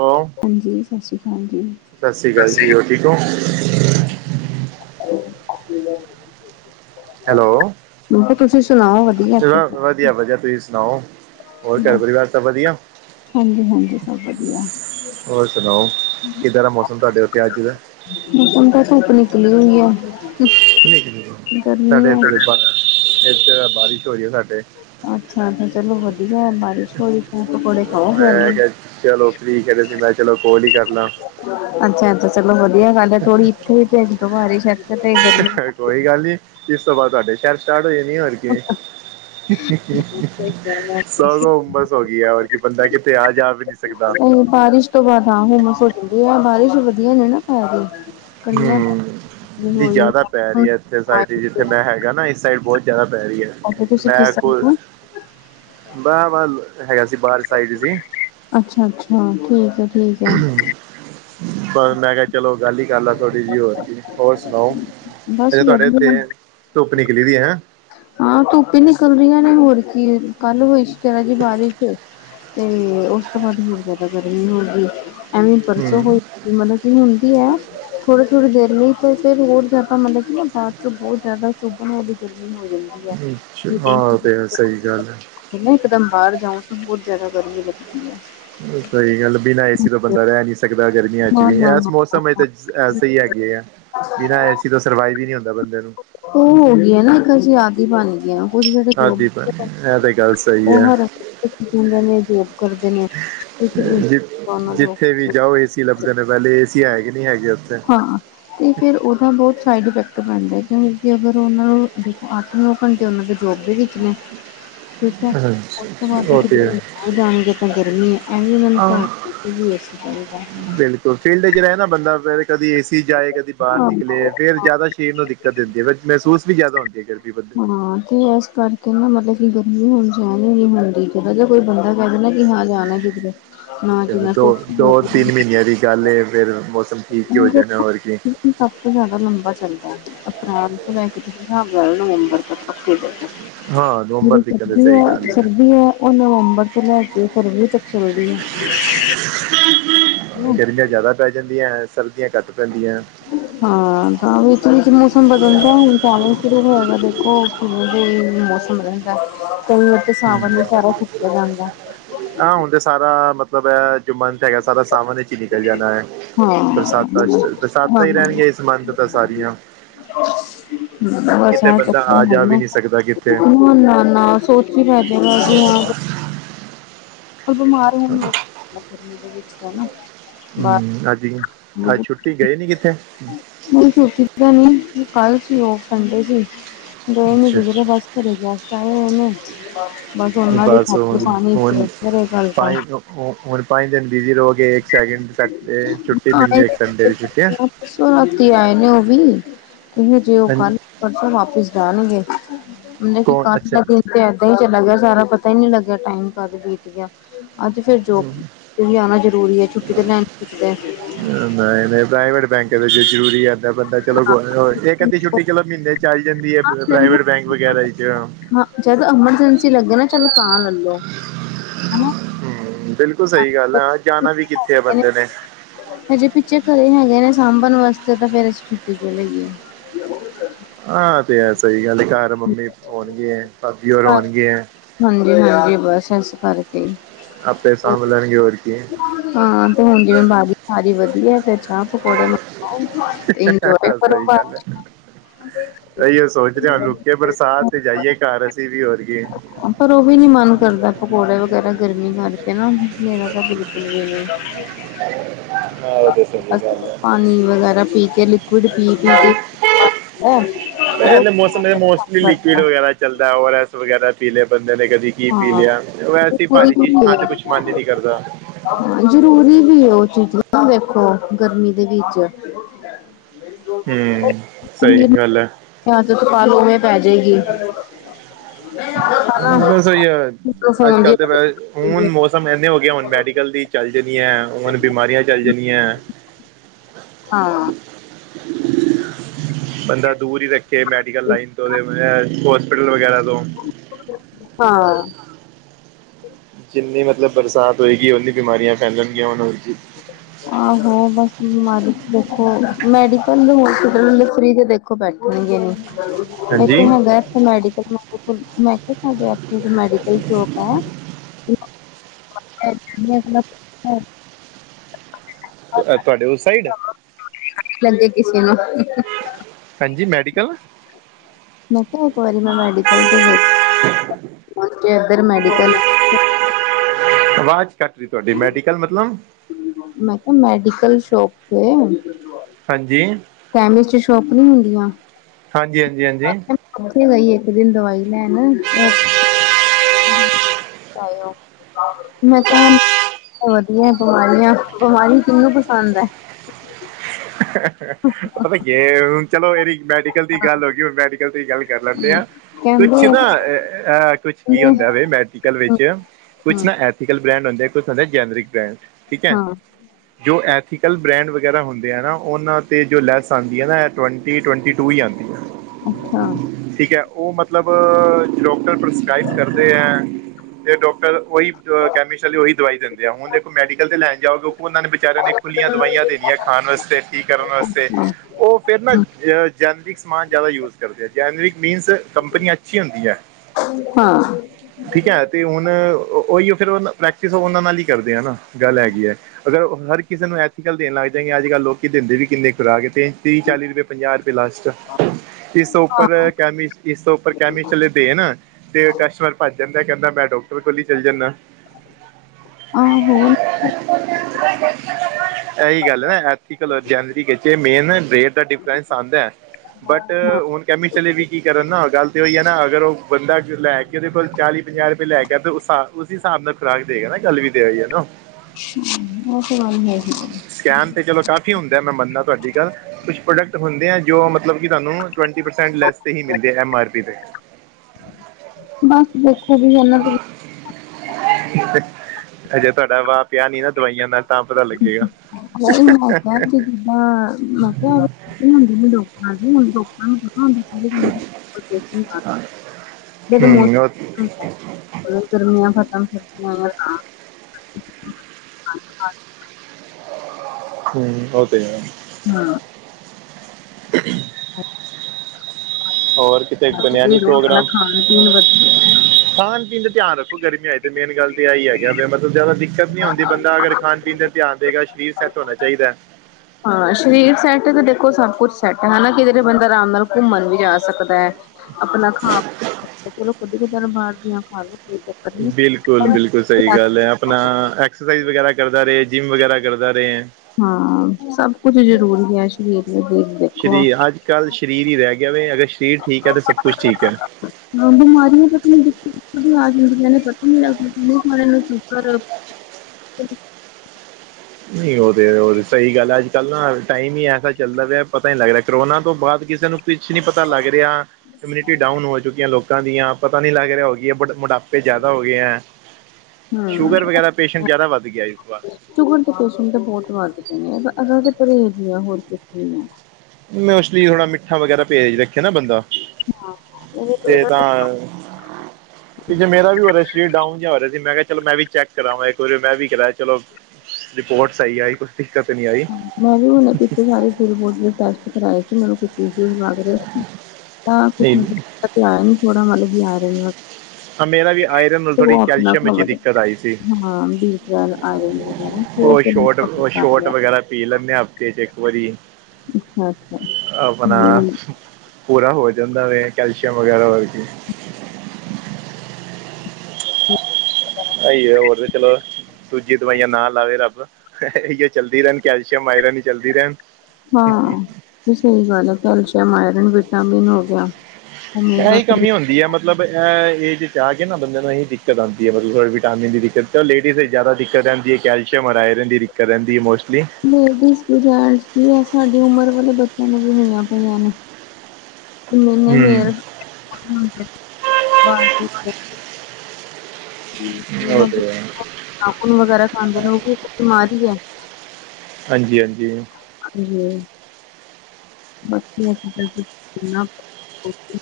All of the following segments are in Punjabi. ਹਾਂ। ਹਾਂਜੀ। ਸਤਿ ਸ਼੍ਰੀ ਅਕਾਲ ਜੀ। ਸਤਿ ਸ੍ਰੀ ਅਕਾਲ ਜੀ, ਹੋਰ ਠੀਕ ਹੋ। ਹੈਲੋ ਮ ਕਿਹਾ ਤੁਸੀਂ ਸੁਣਾਓ? ਵਧੀਆ। ਚਲੋ ਵਧੀਆ, ਵਧੀਆ ਤੁਸੀਂ ਸੁਣਾਓ। ਹੋਰ ਘਰ ਬਸ ਪਰਿਵਾਰ ਸਭ ਵਧੀਆ। ਹਾਂਜੀ ਹਾਂਜੀ ਸਭ ਵਧੀਆ ਹੋਰ ਸੁਣਾਓ ਕਿੱਦਾਂ ਦਾ ਮੌਸਮ ਤੁਹਾਡੇ ਉੱਥੇ ਅੱਜ ਦਾ? ਮੌਸਮ ਤਾਂ ਧੁੱਪ ਨਿਕਲੀ ਹੋਈ ਆ। ਨ ਗਰਮੀ ਸਾਡੇ ਹੈ ਇੱਥੇ ਦੇ ਇੱਥੇ ਦਾ ਬਾਰਿਸ਼ ਹੋ ਰਹੀ ਹੈ ਸਾਡੇ। ਅੱਛਾ- ਅੱਛਾ ਚਲੋ ਵਧੀਆ ਬਾਰਿਸ਼ ਹੋਈ। ਤਾਂ ਪਕੌੜੇ ਖਾਓ ਫਿਰ ਮੈਂ ਕਿਹਾ ਚਲੋ ਠੀਕ ਕਦੇ ਸੀ ਮੈਂ ਚਲੋ ਕੋਲ ਹੀ ਕਰ ਲਾ। ਅੱਛਾ -ਅੱਛਾ ਚਲੋ ਵਧੀਆ ਗੱਲ ਹੈ ਥੋੜੀ ਇੱਥੇ ਭੇਜ ਤੋਂਬਾਰਿਸ਼। ਕੋਈ ਗੱਲ ਨੀ। ਇਸ ਤੋਂ ਬਾਅਦ ਤੁਹਾਡੇ ਸ਼ਹਿਰ ਸਚਾਟ ਹੋਏ ਨੀ ਹੋਰ ਕੀ। [unintelligible] ਨਹੀਂ ਸੌਗ ਉਮਰਸ ਹੋ ਗਈ ਹੈ ਕਿ ਬੰਦਾ ਕਿਤੇ ਆ- ਜਾ ਵੀ ਨਹੀਂ ਸਕਦਾ। ਬਾਰਿਸ਼ ਤੋਂ ਬਾਅਦ ਹਾਂ ਹੁਮਸ ਹੋ ਜਾਂਦੇ ਆ ਬਾਰਿਸ਼ ਵਧੀਆ ਨੀ ਨਾ ਪੈ ਰਹੀ। ਕਣੀਆਂ ਹੂੰ, ਵੀ ਹੋ ਰਹੀ ਜਿਆਦਾ, ਪੈ ਰਹੀ ਹੈ ਇੱਥੇ ਸਾਈਡ ਜਿੱਥੇ ਮੈਂ ਹੈਗਾ ਨਾ ਇਸ ਸਾਈਡ ਬਹੁਤ ਜ਼ਿਆਦਾ ਪੈ ਰਹੀ ਹੈ, ਅੱਛਾ ਤੁਸੀਂ ਮੈਂ ਕਿਸ ਕੋ ਅੱਛਾ ਵਾਹ ਵਾਹ ਹੈਗਾ ਸੀ ਬਾਹਰ ਸਾਈਡ ਸੀ। ਅੱਛਾ-ਅੱਛਾ, ਠੀਕ ਹੈ ਠੀਕ ਹੈ ਪਰ ਮੈਂ ਕਿਹਾ ਚਲੋ ਗੱਲ ਹੀ ਕਰ ਲੈ ਥੋੜੀ ਜਿਹੀ ਹੋਰ ਹੋਰ ਸੁਣਾਓ। ਬਸ ਅੇ ਤੁਹਾਡੇ ਵਧੀਆ ਉੱਥੇ ਧੁੱਪ ਨਿਕਲੀ ਦੀ ਹੈ। ਹਾਂ ਧੁੱਪ ਹੀ ਨਿਕਲ ਰਹੀਆਂ ਨੇ ਹੋਰ ਕੀ ਕੱਲ ਹੋਈ ਸੀ ਬਾਰਿਸ਼ ਬਾਅਦ ਚ' ਤੇ ਉਸ ਤੋਂ ਬਾਅਦ ਹੋਰ ਜ਼ਿਆਦਾ ਗਰਮੀ ਹੋਗੀ। ਐਵੇਂ ਪਰਸੋਂ ਹੂੰ ਹੋਈ ਮਤਲਬ ਕੀ ਹੁੰਦੀ ਹੈ ਥੋੜੀ ਥੋੜੀ ਦੇਰ ਲਈ ਪਰ ਫੇਰ ਹੋਰ ਤਾਂ ਮਤਲਬ ਕਿ ਨਾ ਬਾਅਦ ਚੋਂ ਬਹੁਤ ਜ਼ਿਆਦਾ ਸੁਭਣ ਵਾਲੀ ਗਰਮੀ ਹੋ ਜਾਂਦੀ ਹੈ। ਅੱਛਾ, ਹਾਂ ਤੇ ਸਹੀ ਗੱਲ ਹੈ। ਨਾ ਇਕਦਮ ਬਾਹਰ ਜਾਓ ਤਾਂ ਬਹੁਤ ਜਿਆਦਾ ਗਰਮੀ ਲੱਗਦੀ ਹੈ। ਸਹੀ ਗੱਲ ਬਿਨਾਂ ਏਸੀ ਤੋਂ ਬੰਦਾ ਰਹਿ ਨੀ ਸਕਦਾ ਗਰਮੀਆਂ ਚ ਨਾ ਵੀ ਨਾ ਇਸ ਨਾ ਮੌਸਮ ਵਿੱਚ ਤਾਂ ਐਸ ਹੀ ਹੈਗੇ ਆ। ਬਿਨਾਂ ਏ ਸੀ ਤੋਂ ਸਰਵਾਈਵ ਹੀ ਨੀ ਹੁੰਦਾ ਬੰਦੇ ਨੂੰ। ਉਹ ਹੋ ਗਈਆਂ ਨਾ ਇੱਕਸੀ ਯਾਦ ਹੀ ਬਣ ਗਈਆਂ। [unintelligible] ਆਦੀ ਇਹ ਤਾਂ ਗੱਲ ਸਹੀ ਹੈ ਉਹ ਹਰਦੇ ਨੇ ਜੋਬ ਕਰਦੇ ਨੇ। ਜਿ ਜਿੱਥੇ ਵੀ ਜਾਓ ਏਸੀ ਲੱਭਦੇ ਨੇ ਪਹਿਲੇ ਏਸੀ ਹੈਗੇ ਨਹੀਂ ਹੈਗੇ ਉੱਥੇ। ਹਾਂ। ਅਤੇ ਫਿਰ ਉਹਦਾ ਬਹੁਤ ਸਾਈਡ ਇਫੈਕਟ ਪੈਂਦਾ ਕਿਉਂਕਿ ਅਗਰ ਉਹਨਾਂ ਨੂੰ ਦੇਖੋ ਅੱਠ ਦੋ ਘੰਟੇ ਅਤੇ ਉਹਨਾਂ ਦੇ ਜੋਬ ਦੇ ਵਿੱਚ ਨੇ, [unintelligible] ਠੀਕ ਹੈ। ਉਸ ਤੋਂ ਬਾਅਦ ਉਹ ਤੁਸੀ ਤੇ ਜੋਂ ਹੈ ਬਾਹਰ ਜਾਣਗੇ ਤਾਂ ਗਰਮੀ ਆ ਉਹ ਵੀ ਮੈਨੂੰ ਘਰ ਕਰੇਗਾ, ਬਿਲਕੁਲ ਫੀਲਡ ਚ ਰਹੇ ਨਾ ਬੰਦਾ ਫਿਰ ਕਦੀ ਏ ਸੀ ਜਾਏ ਕਦੀ ਬਾਹਰ ਨਿਕਲੇ ਫਿਰ ਜ਼ਿਆਦਾ ਖੀਰ ਨੂੰ ਦਿੱਕਤ ਦਦੀ ਮਹਿਸੂਸ ਵੀ ਜ਼ਿਆਦਾ ਹੁੰਦੀ ਹੈ। ਬੰਦੇ ਨੂੰ ਹਾਂ ਤੇ ਐ ਇਸ ਕਰ ਕਹਿੰਦਾ ਮਤਲਬ ਕਿ ਗਰਮੀ ਹੁਣ ਹੀ ਨੀ ਹੁੰਦੀ ਜਦ ਕੋਈ ਬੰਦਾ ਕਹਿ ਦਿੰਦਾ ਕਿ ਹਾਂ ਜਾਣਾ ਜਿੱਧਰ। ਚਲ ਦੋ ਦੋ ਤਿੰਨ ਮਹੀਨਿਆਂ ਦੀ ਗੱਲ ਹੈ ਫਿਰ ਮੌਸਮ ਠੀਕ ਹੀ ਹੋ ਜਾਣਾ ਹੋਰ ਕੀ। ਇਹ ਸਭ ਤੋਂ ਜਿਆਦਾ ਲੰਬਾ ਚੱਲਦਾ। ਅਪ੍ਰੈਲ ਤੋਂ ਲੈ ਕੇ ਤੁਸੀਂ ਹਿਸਾਬ ਨਾਲ ਨਵੰਬਰ ਤੱਕ ਹਾਂ। ਨਵੰਬਰ ਜਿਹੜੀ ਤੀਕਨ ਤੇ ਸਰਦੀ ਸਹੀ ਹੈ ਗੱਲ ਸਰਦੀ ਹੈ ਉਹ ਨਵੰਬਰ ਤੋਂ ਲੈ ਕੇ ਫਰਵਰੀ ਤੱਕ ਚੱਲਦੀ ਹੈ। ਗਰਮੀਆਂ ਜ਼ਿਆਦਾ ਪੈ ਜਾਂਦੀਆਂ ਸਰਦੀਆਂ ਘੱਟ ਪੈਂਦੀਆਂ। ਹਾਂ, ਤਾਂ ਵਿੱਚ ਵਿੱਚ ਮੌਸਮ ਬਦਲਦਾ ਹੁਣ ਜਾਣਾ ਸ਼ੁਰੂ ਹੋਇਗਾ ਦੇਖੋ, ਮੌਸਮ ਰਹਿੰਦਾ ਕਈ ਵਾਰ ਤੇ ਸਾਵਣ ਨੂੰ ਸਾਰਾ ਸੁਟਿਆ ਜਾਂਦਾ। ਆਹ ਹੁਣ ਤੇ ਸਾਰਾ ਮਤਲਬ ਹੈ ਜੋ [unintelligible] ਚ ਹੈਗਾ ਸਾਰਾ ਸਾਮਨ ਵਿਚ ਹੀ ਨਿਕਲ ਜਾਣਾ ਹੈ। ਹਾਂ ਬਰਸਾਤਾਂ ਚ ਬਰਸਾਤਾਂ ਹੀ ਹਾਂ ਰਹਿਣਗੀਆਂ ਇਸਬਤ ਤਾਂ ਸਾਰੀਆਂ। [unintelligible] ਕਿਤੇ ਬੰਦਾ ਕਿ ਆ ਜਾ ਵੀ ਨਹੀਂ ਸਕਦਾ ਕਿਤੇ ਰਾਜੇ ਕਰਦੇ ਹਾਂ ਪਰ ਬਿਮਾਰ ਹੋਣ ਵਧੀਆ ਗਰਮੀ ਦੇ ਵਿੱਚ ਹਨਾ। ਹਾਂਜੀ, ਅੱਜ ਛੁੱਟੀ ਗਏ ਨੀ ਕਿੱਤੇ? ਮੈਂ ਸੋਚੀ ਜਾਣੀਆ ਕਿ ਕੱਲ ਸੀ ਔਫ ਸੰਡੇ ਸੀ। ਗਏ ਨੀ ਅੱਛਾ ਕਿੱਧਰੇ ਅੱਛਾ ਬਸ ਘਰੇ ਗੈਸਟ ਆਏ ਹੋਏ ਨੇ ਬਸ ਉਹਨਾਂ ਦੇ ਬਸ ਖਾ ਹੁਣ ਪਾਣੀ ਹੁਣ ਰਹੇ ਗੱਲ ਤਾਂ ਪੰਜ ਹੁਣ ਪੰਜ ਦਿਨ ਬਿਜ਼ੀ ਰਹੋਗੇ ਇੱਕ ਸੈਕਿੰਡ ਸੈਟਡੇ ਛੁੱਟੀ ਮਿਲਣੀ ਇੱਕ ਕੰਡੇ ਦੀ ਛੁੱਟੀਆਂ, ਪਰਸੋ ਰਾਤੀ ਆਏ ਨੇ ਉਹ ਵੀ, ਤੁ ਹਜੇ ਉਹ ਕੱਲ੍ਹ, ਪਰਸੋਂ ਵਾਪਿਸ ਜਾਣਗੇ, ਨਹੀਂ ਕੌਣ ਕੱਲ੍ਹ ਅੱਛਾ ਦਾ ਦਿਨ ਤੇ ਏਦਾਂ ਹੀ ਚਲਾ ਗਿਆ ਸਾਰਾ ਪਤਾ ਹੀ ਨੀ ਲੱਗਿਆ ਟਾਈਮ ਕਦ ਬੀਤ ਗਿਆ। ਅੱਜ ਫੇਰ ਜੋਬ ਨਹੀਂ ਵੀ ਆਉਣਾ ਜ਼ਰੂਰੀ ਹੈ ਛੁੱਟੀ ਤੇ ਲੈ ਨੇ ਸਕਦੇ। ਨਹੀਂ -ਨਹੀਂ ਪ੍ਰਾਈਵੇਟ ਬੈਂਕ ਦੇ ਜ਼ਰੂਰੀ ਹੈ ਬੰਦਾ ਚਲੋ ਗ ਇੱਕ ਅੱਧੀ ਛੁੱਟੀ ਚਲੋ ਮਹੀਨੇ ਚ ਚਲ ਜਾਂਦੀ ਹੈ ਪ੍ਰਾਈਵੇਟ ਬੈਂਕ ਵਗੈਰਾ ਚ ਜਦੋਂ ਐਮਰਜੈਂਸੀ ਲੱਗੇ ਨਾ ਚਲੋ ਤਾਂ ਲੈਲੋ ਹਮ ਹਨਾ। ਬਿਲਕੁਲ ਬਿਲਕੁਲ ਸਹੀ ਗੱਲ ਹੈ, ਜਾਣਾ ਵੀ ਕਿੱਥੇ ਆ ਬੰਦੇ ਨੇ ਹਜੇ ਪਿੱਛੇ ਘਰੇੇ ਹੈਗੇ ਨੇ ਸਾਂਭਣ ਵਾਸਤੇ ਤਾਂ ਫੇਰ ਅਸੀਂ ਛੁੱਟੀ ਕਿਉ ਲਈਏ ਹਾਂ, ਤੇ ਹੈ ਸਹੀ ਗੱਲ ਘਰ ਮੰਮੀ ਹੋਣਗੇ ਹੈ ਭਾਬੀ ਹੋਣਗੇ ਹੈ। ਹਾਂਜੀ-ਹਾਂਜੀ, ਬਸ ਇਸ ਕਰਕੇ। ਆਪੇ ਸਾਮ ਲੈਣਗੇ ਹੋਰ ਕੀ। ਹਾਂ ਤੇ ਹੁਣ ਜਿਵੇਂ ਬਾਰੀ ਸਾਰੀ ਵਧੀਆ ਫਿਰ ਚ ਪਕੌੜੇ ਬਣਾਓ ਇੰਜੋਏ ਕਰ ਅਹੀ ਸੋਚ ਰਹੇ ਰੁਕੇ ਬਰਸਾਤ ਤੇ ਜਾਈਏ ਘਰ ਅਸੀਂ ਵੀ ਹੋਰਗਏ ਪਰ ਉਹ ਵੀ ਨੀ ਮਨ ਕਰਦਾ ਪਕੌੜੇ ਵਗੈਰਾ ਗਰਮੀ ਕਰਕੇ ਨਾ ਮੇਰਾ ਤਾਂ ਬਿਲਕੁਲ ਵੀ ਨੀ ਆਹੋ ਤੇ ਸਹੀ ਗੱਲ ਹੈ ਹਨੀ ਵਗੈਰਾ ਪੀ ਕੇ ਲਿਕਵਿਡ ਪੀ ਪੀ ਕੇ ਹੈ ਮੌਸਮ ਮੋਸਟਲੀ ਲਿਕੁਿਡ ਵਗੈਰਾ ਚੱਲਦਾ ਓਰ ਐਸ ਵਗੈਰਾ ਪੀ ਲਏ ਬੰਦੇ ਨੇ ਕਦੀ ਕੀ ਪੀ ਲਿਆ, ਵੈਸੀੇ ਭਾਰੀ ਚੀਜ਼ ਵੀ ਖਾਣ ਹੈ ਤੇ ਕੁੱਛ ਮਨ ਈ ਨੀ ਕਰਦਾ। ਜ਼ਰੂਰੀ ਵੀ ਓ ਚੀਜ਼ਾਂ ਵੇਖੋ, ਗਰਮੀ ਦੇ ਵਿੱਚ ਹੂੰ, ਸਹੀ ਗੱਲ ਐ। ਇਹ ਆਦਤ ਪਾਲੋ ਓਵੇਂ ਪੈ ਜਾਏਗੀ। [unintelligible] ਅੱਜ ਫੋਨ ਦੀ ਕੱਲ ਤਾਂ ਆਦਤ ਵੈਸ ਪਈ ਹੁਣ ਹੈ ਮੌਸ ਮ ਐਨੇ ਹੋ ਗਏ ਹੁਣ ਮੈਡੀਕਲ ਦੀ ਚੱਲ ਜਣੀ ਐ ਹੁਣ ਬਿਮਾਰੀਆਂ ਚੱਲ ਜਣੀ ਐ। ਹਾਂ। [unintelligible] [unintelligible] ਬੰਦਾ ਦੂਰ ਈ ਰੱਖੇ ਮੈਡੀਕਲ ਲਾਈਨ ਤੋਂ ਤੇ ਹੋਸਪੀਟਲ ਵਗੈਰਾ ਤੋਂ। ਹਾਂ। ਜਿੰਨੀ ਮਤਲਬ ਬਰਸਾਤ ਹੋਏਗੀ ਓਨੀ ਬਿਮਾਰੀਆਂ ਫੈਲਣਗੀਆਂ ਹੁਣ ਹੋਰ ਕੀ। ਆਹੋ ਬਸ ਬਿਮਾਰੀ ਦੇਖੋ ਮੈਡੀਕਲ ਹੋਸਪਿਟਲ ਫ੍ਰੀ ਦੇ ਖੋ ਬੈਠਣਗੇ ਨੀ। ਇਕ ਹਾਂਜੀ ਹੈਗਾ ਮੈਡੀਕਲ ਪਰ ਮੈ ਕਿਹਾ ਤੁਹਾਡੀ ਮੈਡੀਕਲ ਸ਼ੋਪ ਐ। [inaudible] [inaudible] ਤੁ ਤੁਹਾਡੇ ਉਸ ਸਾਈਡ? ਲੱਗੇ ਕਿਸੀੇ ਨੂੰ। ਹਾਂਜੀ ਮੈਡੀਕਲ ਮੈਂ ਕਿਹਾ ਇੱਕ ਵਾਰੀ ਮੈਂ ਮੈਡੀਕਲ ਤੇ ਗਈ [unintelligible] ਇਧਰ ਮੈਡੀਕਲ ਆਵਾਜ਼ ਕੱਟ ਰੀ ਤੁਹਾਡੀ, ਮੈਡੀਕਲ ਮਤਲਬ ਮੈਂ ਕਿਹਾ ਮੈਡੀਕਲ ਸ਼ੋਪ ਤੇ। ਹਾਂਜੀ। ਕੈਮਿਸਟ ਸ਼ੋਪ ਨੀ ਹੁੰਦੀਆਂ। ਹਾਂਜੀ ਹਾਂਜੀ ਹਾਂਜੀ ਉਥੇ ਗਈ ਇੱਕ ਦਿਨ ਦਵਾਈ ਲੈਣ ਅ ਮੈਂ ਤਾਂ ਵਧੀਆ ਬਿਮਾਰੀਆਂ, ਬਿਮਾਰੀ ਕਿਨੂੰ ਪਸੰਦ ਐ। ਮਤਲਬ ਗਏ ਓ ਹੂੰ ਚਲੋ ਮੇਰੀ ਮੈਡੀਕਲ ਦੀ ਹਾਂ ਗੱਲ ਹੋਗੀ ਮੈਡੀ ਤੇ ਈ ਗੱਲ ਕਰ ਲੈਂਦੇ ਹਾਂ। ਆ। ਕੁੱਛ ਕਹਿੰਦੇ ਨਾ ਅ ਕੁੱਛ ਕੀ ਹੁੰਦਾ ਮੈਡੀਕਲ ਵਿੱਚ, ਹਾਂ ਕੁੱਛ ਨਾ ਡੀਕਲ ਬਰੇਂਡ ਹੁੰਦੇ ਕੁੱਛ ਹੁੰਦਾ ਜੈਨਰਿਕ ਬਰੇਂਡ ਠੀਕ ਐ। ਹਾਂ ਜੋ ਐਥੀਕਲ ਬ੍ਰੈਂਡ ਵਗੈਰਾ ਹੁੰਦੇ ਆ ਨਾ ਉਹਨਾਂ ਤੇ ਜੋ ਲੈਸ ਆਂਉਦੀ ਐ ਨਾ ਟਵੰਟੀ, ਟਵੰਟੀ ਟੂ ਈ ਆਉਂਦੀ ਐ ਅੱਛਾ। ਓ ਮਤਲਬ ਡਾਕਟਰ ਪ੍ਰਿਸਕ੍ਰਾਈਬ ਕਰਦੇ ਐ, ਤੇ ਡਾਕਟਰ- ਟਰ ਓਈ ਕੈਮਿਸਲ ਓਹੀ ਦਵਾਈ ਦਿੰਦੇ ਆ ਹੁਣ ਦੇਖੋ ਮੈਡੀਕਲ ਤੇ ਲੈਣ ਜਾਓਗੇ ਓਨਾਂ ਨੇ ਵਿਚਾਰਿਆਂ ਨੇ ਖੁੱਲੀਆਂ ਦਵਾਈਆਂ ਦੇਣੀਆਂ ਖਾਣ ਵਾਸਤੇ ਕਰਨ ਵਾਸਤੇ ਹਾਂ ਓ ਫਿਰ ਨਾ ਜ ਜੈਨਰਿਕ ਸਮਾਨ ਜਾਦਾ ਯੂਜ ਕਰਦੇ ਆ ਜੈਨਰਿਕ ਮੀਨਸ ਕੰਪਨੀਆਂ ਅੱਛੀ ਹੁੰਦੀ ਹੈ ਹਾਂ ਠੀਕ ਐ। ਤੇ ਹੁਣ ਓਈਓ ਫੇਰ ਓ ਪ੍ਰੈਕਟਿਸ ਓਨਾਂ ਨਾਲ ਈ ਕਰਦੇ ਆ ਨਾ ਗੱਲ ਐਹ ਹੈਗੀ ਐ। ਅਗਰ ਹਰ ਕਿਸੇ ਨੂੰ ਐਥੀਕਲ ਦੇਣ ਲੱਗਜੇ ਗੇ ਅੱਜ ਕੱਲ ਲੋਕ ਦਿੰਦੇ ਵੀ ਕਿੰਨੇ ਕਰਾ ਕੇ ਤੇ ਤੀਹ ਚਾਲੀ ਰੁਪਏ ਪੰਜਾਹ ਰੁਪਏ ਲਾਸਟ ਇਸ ਉਪਰ ਕੈਮੀ ਇਸ ਤੋਂ ਉਪਰ ਕੈਮਿਸਟ ਵਾਲੇ ਦੇਣ ਤੇ ਕਸਟਮਰ ਭੱਜ ਜਾਂਦਾ ਕੈਂਦਾ ਮੈਂ ਡੋਕਟਰ ਕੋਲ ਈ ਚੱਲ ਜਾਂਨਾ। ਆਹੋ [unintelligible] ਏਹੀ ਗੱਲ ਹੈ ਨਾ ਏਥਿਕਲ ਓਰ ਜੈਨਰਿਕ ਚ ਮੇਨ ਰੇਟ ਦਾ ਡਿਫਰੰਸ ਆਂਦਾ। ਬਟ ਹਾਂ ਹੁਣ ਕੈਮਿਸਟ ਵਾਲੇ ਵੀ ਕੀ ਕਰਨ ਨਾ ਗੱਲ ਤੇ ਓਹੀ ਦੀ ਐ ਨਾ ਅਗਰ ਓ ਬੰਦਾ ਲੈ ਕੇ ਓਦੇ ਕੋਲ ਚਾਲੀ ਪੰਜਾਹ ਰੁਪਏ ਲੈ ਗਿਆ ਤਾਂ ਉਸ [unintelligible] ਉਸੀ ਹਿਸਾਬ ਨਾਲ ਖੁਰਾਕ ਦੇਗਾ ਨਾ ਗੱਲ ਵੀ ਤੇ ਏਹੀ ਹੈ ਨਾ। [unintelligible] ਓ ਤੇ ਗਾਲ ਹੈ ਇ। ਸਕੈਮ ਤੇ ਚਲੋ ਕਾਫ਼ੀ ਹੁੰਦਾ ਮੈਂ ਮੰਨਨਾ ਤੁਹਾਡੀ ਗੱਲ ਕੁੱਛ ਪ੍ਰੋਡਕਟ ਹੁੰਦੇ ਹੈ ਜੋ ਮਤਲਬ ਤੁਹਾਨੂੰ ਤਵੇਂਟੀ ਪਰਸੈਂਟ ਲੈਸ ਤੇ ਹੀ ਮਿਲਦੇ ਹੈ ਐਮ ਆਰ ਪੀ ਤੇ। ਬਸ ਦੇਖੋ [unintelligible] ਹਜੇ ਤੁਹਾਡਾ ਵਾਹ ਪਿਆ ਨੀ ਨਾ ਦਵਾਈਆਂ ਨਾਲ। ਤਾਂ ਪਤਾ ਲੱਗੇਗਾ। [unintelligible] ਹਮ ਉਹ [unintelligible] [unintelligible] [unintelligible] ਹੂੰ ਉਹ ਤੇ ਹੈ। [unintelligible] [unintelligible] [inaudible] ਹੋਰ ਕਿਤੇ ਬਸ ਬਨਿਆ ਨੀ ਫਿਰ ਉਹ ਆਪਣਾ ਪ੍ਰੋਗਰਾਮ? [unintelligible] ਖਾਣ ਪੀਣ ਵ [unintelligible] ਧਿਆਨ ਰੱਖੋ ਗਰਮੀਆਂ ਚ ਤੇ ਮੇਨ ਗੱਲ ਤੇ ਐਹ ਹੀ ਹੈਗਾ ਵੇ ਮਤਲਬ ਜ਼ਿਆਦਾ ਦਿ ਦਿੱਕਤ ਨੀ ਹੂੰਦੀ ਬੰਦਾ ਅਗਰ ਖਾਣ ਪੀਣ ਤੇ ਧਿਆਨ ਦੇਗਾ ਸ਼ਰੀਰ ਸੱਤ ਹੋਣਾ ਚਾਹੀਦਾ ਹੈ। ਹਾਂ ਸਰੀਰ ਸੈੱਟ ਏ ਤੇ ਦੇਖੋ ਸਭ ਕੁੱਛ ਸੈੱਟ ਹੈਨਾ। ਕਿਧਰੇ ਬੰਦਾ ਆਰਾਮ ਨਾਲ ਘੁੰਮਣ ਵੀ ਜਾ ਸਕਦਾ ਹੈ ਆਪਣਾ ਖਾ ਬਾਰ ਦੀਆਂ [unintelligible] ਬਿਲਕੁਲ ਬਿਲਕੁਲ ਸਹੀ ਗੱਲ ਏ ਆ ਆਪਣਾ ਐਕਸਰਸਾਈਜ਼ ਵਗੈਰਾ ਕਰਦਾ ਰਹੇ ਜਿੰਮ ਵਗੈਰਾ ਕਰਦਾ ਰਹੇ ਹਾਂ ਸਭ ਕੁਛ ਜ਼ਰੂਰੀ ਹੈ ਸਰੀਰ ਲਈ ਦੇਖੋ। ਸ਼ਰੀਰ ਅੱਜ ਕੱਲ ਸ਼ਰੀਰ ਈ ਰਹਿ ਗਿਆ ਵੇ ਅਗਰ ਸ਼ ਸ਼ਰੀਰ ਠੀਕ ਹੈ ਤੇ ਸਭ ਕੁੱਛ ਠੀਕ ਹੈ। [unintelligible] ਨਹੀਂ ਉਹ ਤੇ ਉਹ ਤੇ ਸਹੀ ਗੱਲ ਹੈ ਅੱਜ ਕੱਲ੍ਹ ਨਾ ਟਾਈਮ ਹੀ ਐਸਾ ਚੱਲਦਾ ਪਿਆ ਪਤਾ ਨਹੀਂ ਲੱਗ ਰਿਹਾ ਕਰੋਨਾ ਤੋਂ ਬਾਅਦ ਕਿਸੇ ਨੂੰ ਕੁੱਛ ਨੀ ਪਤਾ ਲੱਗ ਰਿਹਾ ਇਮਿਊਨਿਟੀ ਡਾਊਨ ਹੋ ਚੁੱਕੀਆਂ ਲੋਕਾਂ ਦੀਆਂ ਪਤਾ ਨੀ ਲੱਗ ਰਹਿਆ [unintelligible] ਮੋਟਾ ਜ਼ਿਆਦਾ ਹੋ ਗਏ ਹੈ ਹਮ ਸ਼ੂਗਰ ਵਗੈਰਾ ਪੇਸ਼ੈਂਟ ਜਿਆਦਾ ਵੱਧ ਗਿਆ ਇਸ ਵਾਰ। ਸ਼ੂਗਰ ਦੇ ਪੇਸ਼ੈਂਟ ਤਾਂ ਬਹੁਤ ਵੱਧ ਗਏ ਨੇ ਅਗਰ ਤਾਂ ਪਰਹੇਜ਼ ਹੀ ਆ ਹੋਰ ਕੁਛ ਨੀ ਆ। [unintelligible] ਥੋੜਾ ਮਿੱਠਾ ਵਗੈਰਾ ਭੇਜ ਰੱਖੇ ਨਾ ਬੰਦਾ, ਹੈ। ਤੇ ਤਾਂ ਨੀ ਤੇ ਮੇਰਾ ਵੀ ਹੋ ਰਿਹਾ ਸਰੀਰ ਡਾਊਨ ਜਿਹਾ ਹੋ ਰਿਹਾ ਸੀ ਮੈਂ ਕਿਹਾ ਚਲੋ ਮੈਂ ਵੀ ਚੈੱਕ ਚੈੱਕ ਕਰਾਵਾਂ ਇੱਕ ਵਾਰੀ ਮੈਂ ਵੀ ਕਹਿਆ ਚਲੋ ਰਿਪੋਰਟਸ ਆਈ ਕੁ [unintelligible] ਮੈਂ ਵੀ ਹੁਣ [unintelligible] [unintelligible] ਟੈਸਟ ਕਰਵਾਏ ਸੀ ਮੈਨੂੰ ਕੁਛ ਲਗ ਰਹੇ ਸੀ ਤਾਂ ਕੁਛ ਨਹੀਂ [unintelligible] ਆ ਮੇਰਾ ਵੀ ਆਇਰਨ ਨਾਲ ਥੋੜੀ ਕੈਲਸ਼ੀਅਮ ਵਿੱਚ ਹੀ ਦਿੱਕਤ ਆਈ ਸੀ [unintelligible] ਉਹ ਸ਼ੋਟ ਉਹ ਸ਼ੋਟ [unintelligible] ਵਗੈਰਾ ਪੀ ਲੈਂਨੇ ਆ, ਹਫ਼ਤੇ ਚ ਇੱਕ ਵਾਰੀ ਆਪਣਾ ਪੂਰਾ ਹੋ ਜਾਂਦਾ ਵੇ, ਕੈਲਸ਼ੀਅਮ ਵਗੈਰਾ ਵਰਗੀ। ਅਈਏ ਹੋਰ ਤੇ ਚਲੋ ਦੂਜੀ ਦਵਾਈਆਂ ਨਾ ਲਾਵੇ ਰੱਬ, ਐਹੀਓ ਚੱਲਦੀ ਰਹਿਣ, ਕੈਲਸ਼ੀਅਮ ਆਇਰਨ ਹੀ ਚੱਲਦੀ ਰਹਿਣ ਹਾਂ ਇਹ ਸਹੀ ਗੱਲ ਹੈ ਕੈਲਸ਼ੀਅਮ ਆਇਰਨ ਵਿਟਾਮਿਨ ਹੋ ਗਿਆ ਐਹੀ ਕਮੀਆ ਹੁ ਡੀ ਏ ਮਤਲਬ ਇਹ ਏ ਚ ਆ ਕੇ ਨਾ ਬੰਦਿਆਂ ਨੂੰ ਇਹੀ ਦਿੱਕਤ ਆਦੀ ਐ, ਮਤਲਬ ਵਿਟਾਮਿਨ ਦੀ ਦਿੱਕਤ ਤਾਂ ਲੇਡੀਜ਼ ਇਹ ਜ਼ਿਆਦਾ ਦਿੱਕਤ ਰਹਿੰਦੀ ਹੈ, ਕੈਲਸ਼ੀਅਮ ਔਰ ਆਇਰਨ ਦੀ ਦਿੱਕਤ ਰਹਿੰਦੀ ਹੈ, ਮੋਸਟਲੀ ਲੇਡੀਜ਼ ਵੀ ਜੈਂਟਸ ਵੀ ਸਾਡੀ ਉਮਰ ਵਾਲੇ ਬੱਚਿਆਂ ਨੂੰ ਵੀ ਹੋਈਆਂ ਪਈਆਂ ਨੇ, ਹੂੰ [unintelligible] ਉਹ ਨੂੰ ਤੇ ਹੈ। ਵਗੈਰਾ ਖਾਂਦੇ ਨੇ, ਉਹ ਵੀ ਇੱਕ ਬਿਮਾਰ ਹੀ ਹੈ। ਹਾਂਜੀ-ਹਾਂਜੀ, ਹਾਂ, ਬਾਕੀ [unintelligible]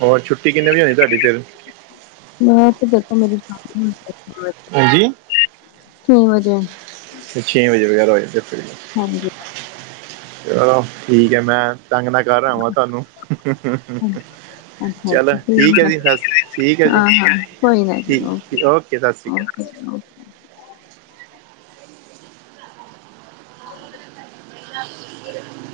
ਹੋਰ ਛੁੱਟੀ ਕਿੰਨ ਵਜੇ ਆਉਦੀ ਤੁਹਾਡੀ ਫਿਰ ਮੈਂ ਤੇ ਦੇਖਾਗੀ ਮੇਰੀ, ਹਾਂਜੀ, ਛੇ ਵਜੇ। ਫੇਰ ਛੇ ਵਜੇ [unintelligible] ਹਾਂਜੀ, ਚਲੋ ਠੀਕ ਹੈ, ਮੈਂ [unintelligible] ਨਾਲ, ਕਰ ਆਵਾਂ ਤੁਹਾਨੂੰ, ਹਾਂਜੀ ਚਲੋ ਠੀਕ ਹੈ, ਜੀ ਠੀਕ ਹੈ ਜੀ, ਹਾਂ ਹਾਂ ਕੋਈ ਨਾ ਜੀ ਠੀ ਓਕੇ ਸਤਿ ਸ਼੍ਰੀ ਅਕਾਲ। ਓਕੇ [unintelligible] [unintelligible]